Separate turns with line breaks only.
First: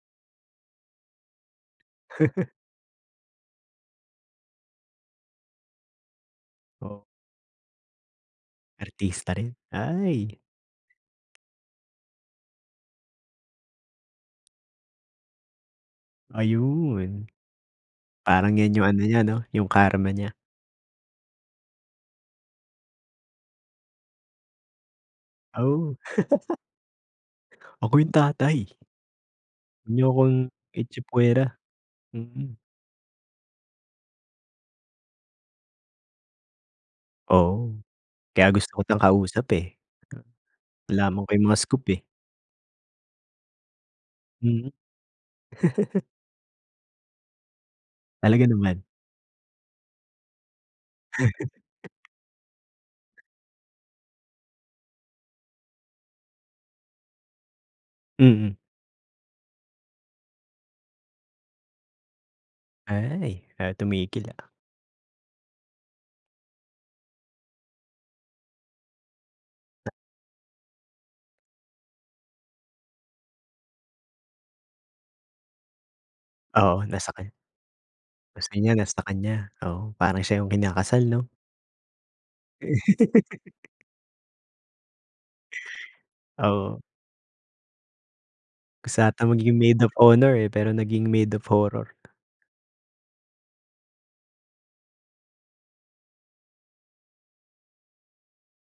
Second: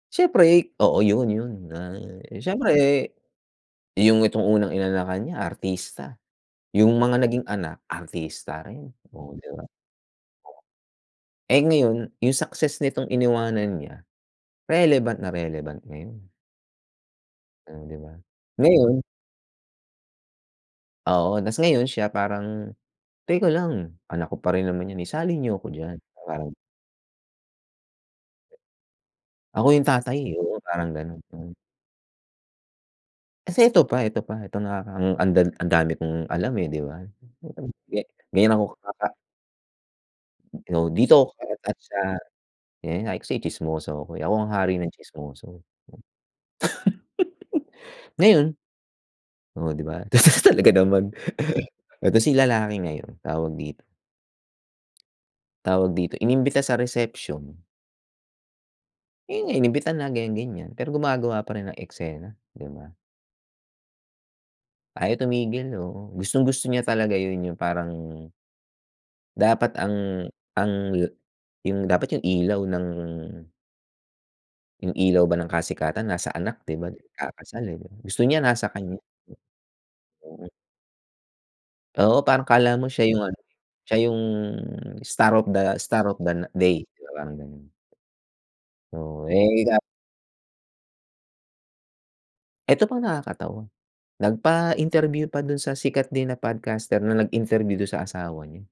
Siyempre, oo, 'yun 'yun, ay siyempre, 'yung itong unang inanakan niya artista, 'yung
Oh.
mga naging anak artista rin.
Artista
Oo, 'di
rin,
ba?
ay.
Eh, ngayon, 'yung success nitong iniwanan niya, relevant na relevant ngayon.
Ayun,
Hmm, 'di ba,
parang 'yan 'yung ano
ngayon
niya, ano, 'yung karma niya.
Oo, tas ngayon siya parang, "Teka lang, anak ko pa rin naman 'yan, isali niyo ako
Oh.
diyan." Parang
"Ako 'yung tatay, 'wag
Ako 'yung
niyo
tatay,
akong
oo, parang gano'n. Mm.
itsapuwera." Mm.
Kasi ito pa ito pa, ito na kakang andag ang dami kong alam, eh, 'di ba?. [unintelligible]
Oo, kaya
Ganyan
gusto
ako
kitang
kaka
kausap, eh,
Oo,
malalaman ko
dito ako
'yung mga
na-touch
scoop,
sa
eh.
yun nga, kasi tsismoso ko ako, eh, ang
Mm.
hari ng tsismoso.
Talaga
Ngayon,
naman.
oo, 'di ba, talaga naman, eh tas 'yung lalaki ngayon, tawag dito. Tawag dito, inimbita sa reception.
Mm.
'Yun nga, inimbita na ganyan, ganyan, pero gumagawa pa rin ng eksena, 'di ba?
Ay, ayaw tumigil, ah.
Ayaw tumigil. Oo, gustong-gusto niya talaga 'yun, 'yung parang dapat ang ang yu 'yung dapat 'yung ilaw ng 'Yung ilaw ba ng kasikatan nasa anak, 'di
Oo,
ba,
nasa kaniya.
ikakasal, eh, gusto niya
Gusto
nasa
niya
kaniya.
nasa kaniya, oo, parang siya
Mm.
'yung kinakasal, 'no?
Oo, parang akala mo siya 'yung ano, siya 'yung star of the star of the na day,
Oo.
yung parang gano'n.
Gusto
Oo,
ata maging
eh ka
maid of honor, eh, pero naging maid of horror.
Eto pa nakakatawa, nagpa-interview pa dun sa sikat din na podcaster na nag-interview dun sa asawa niya.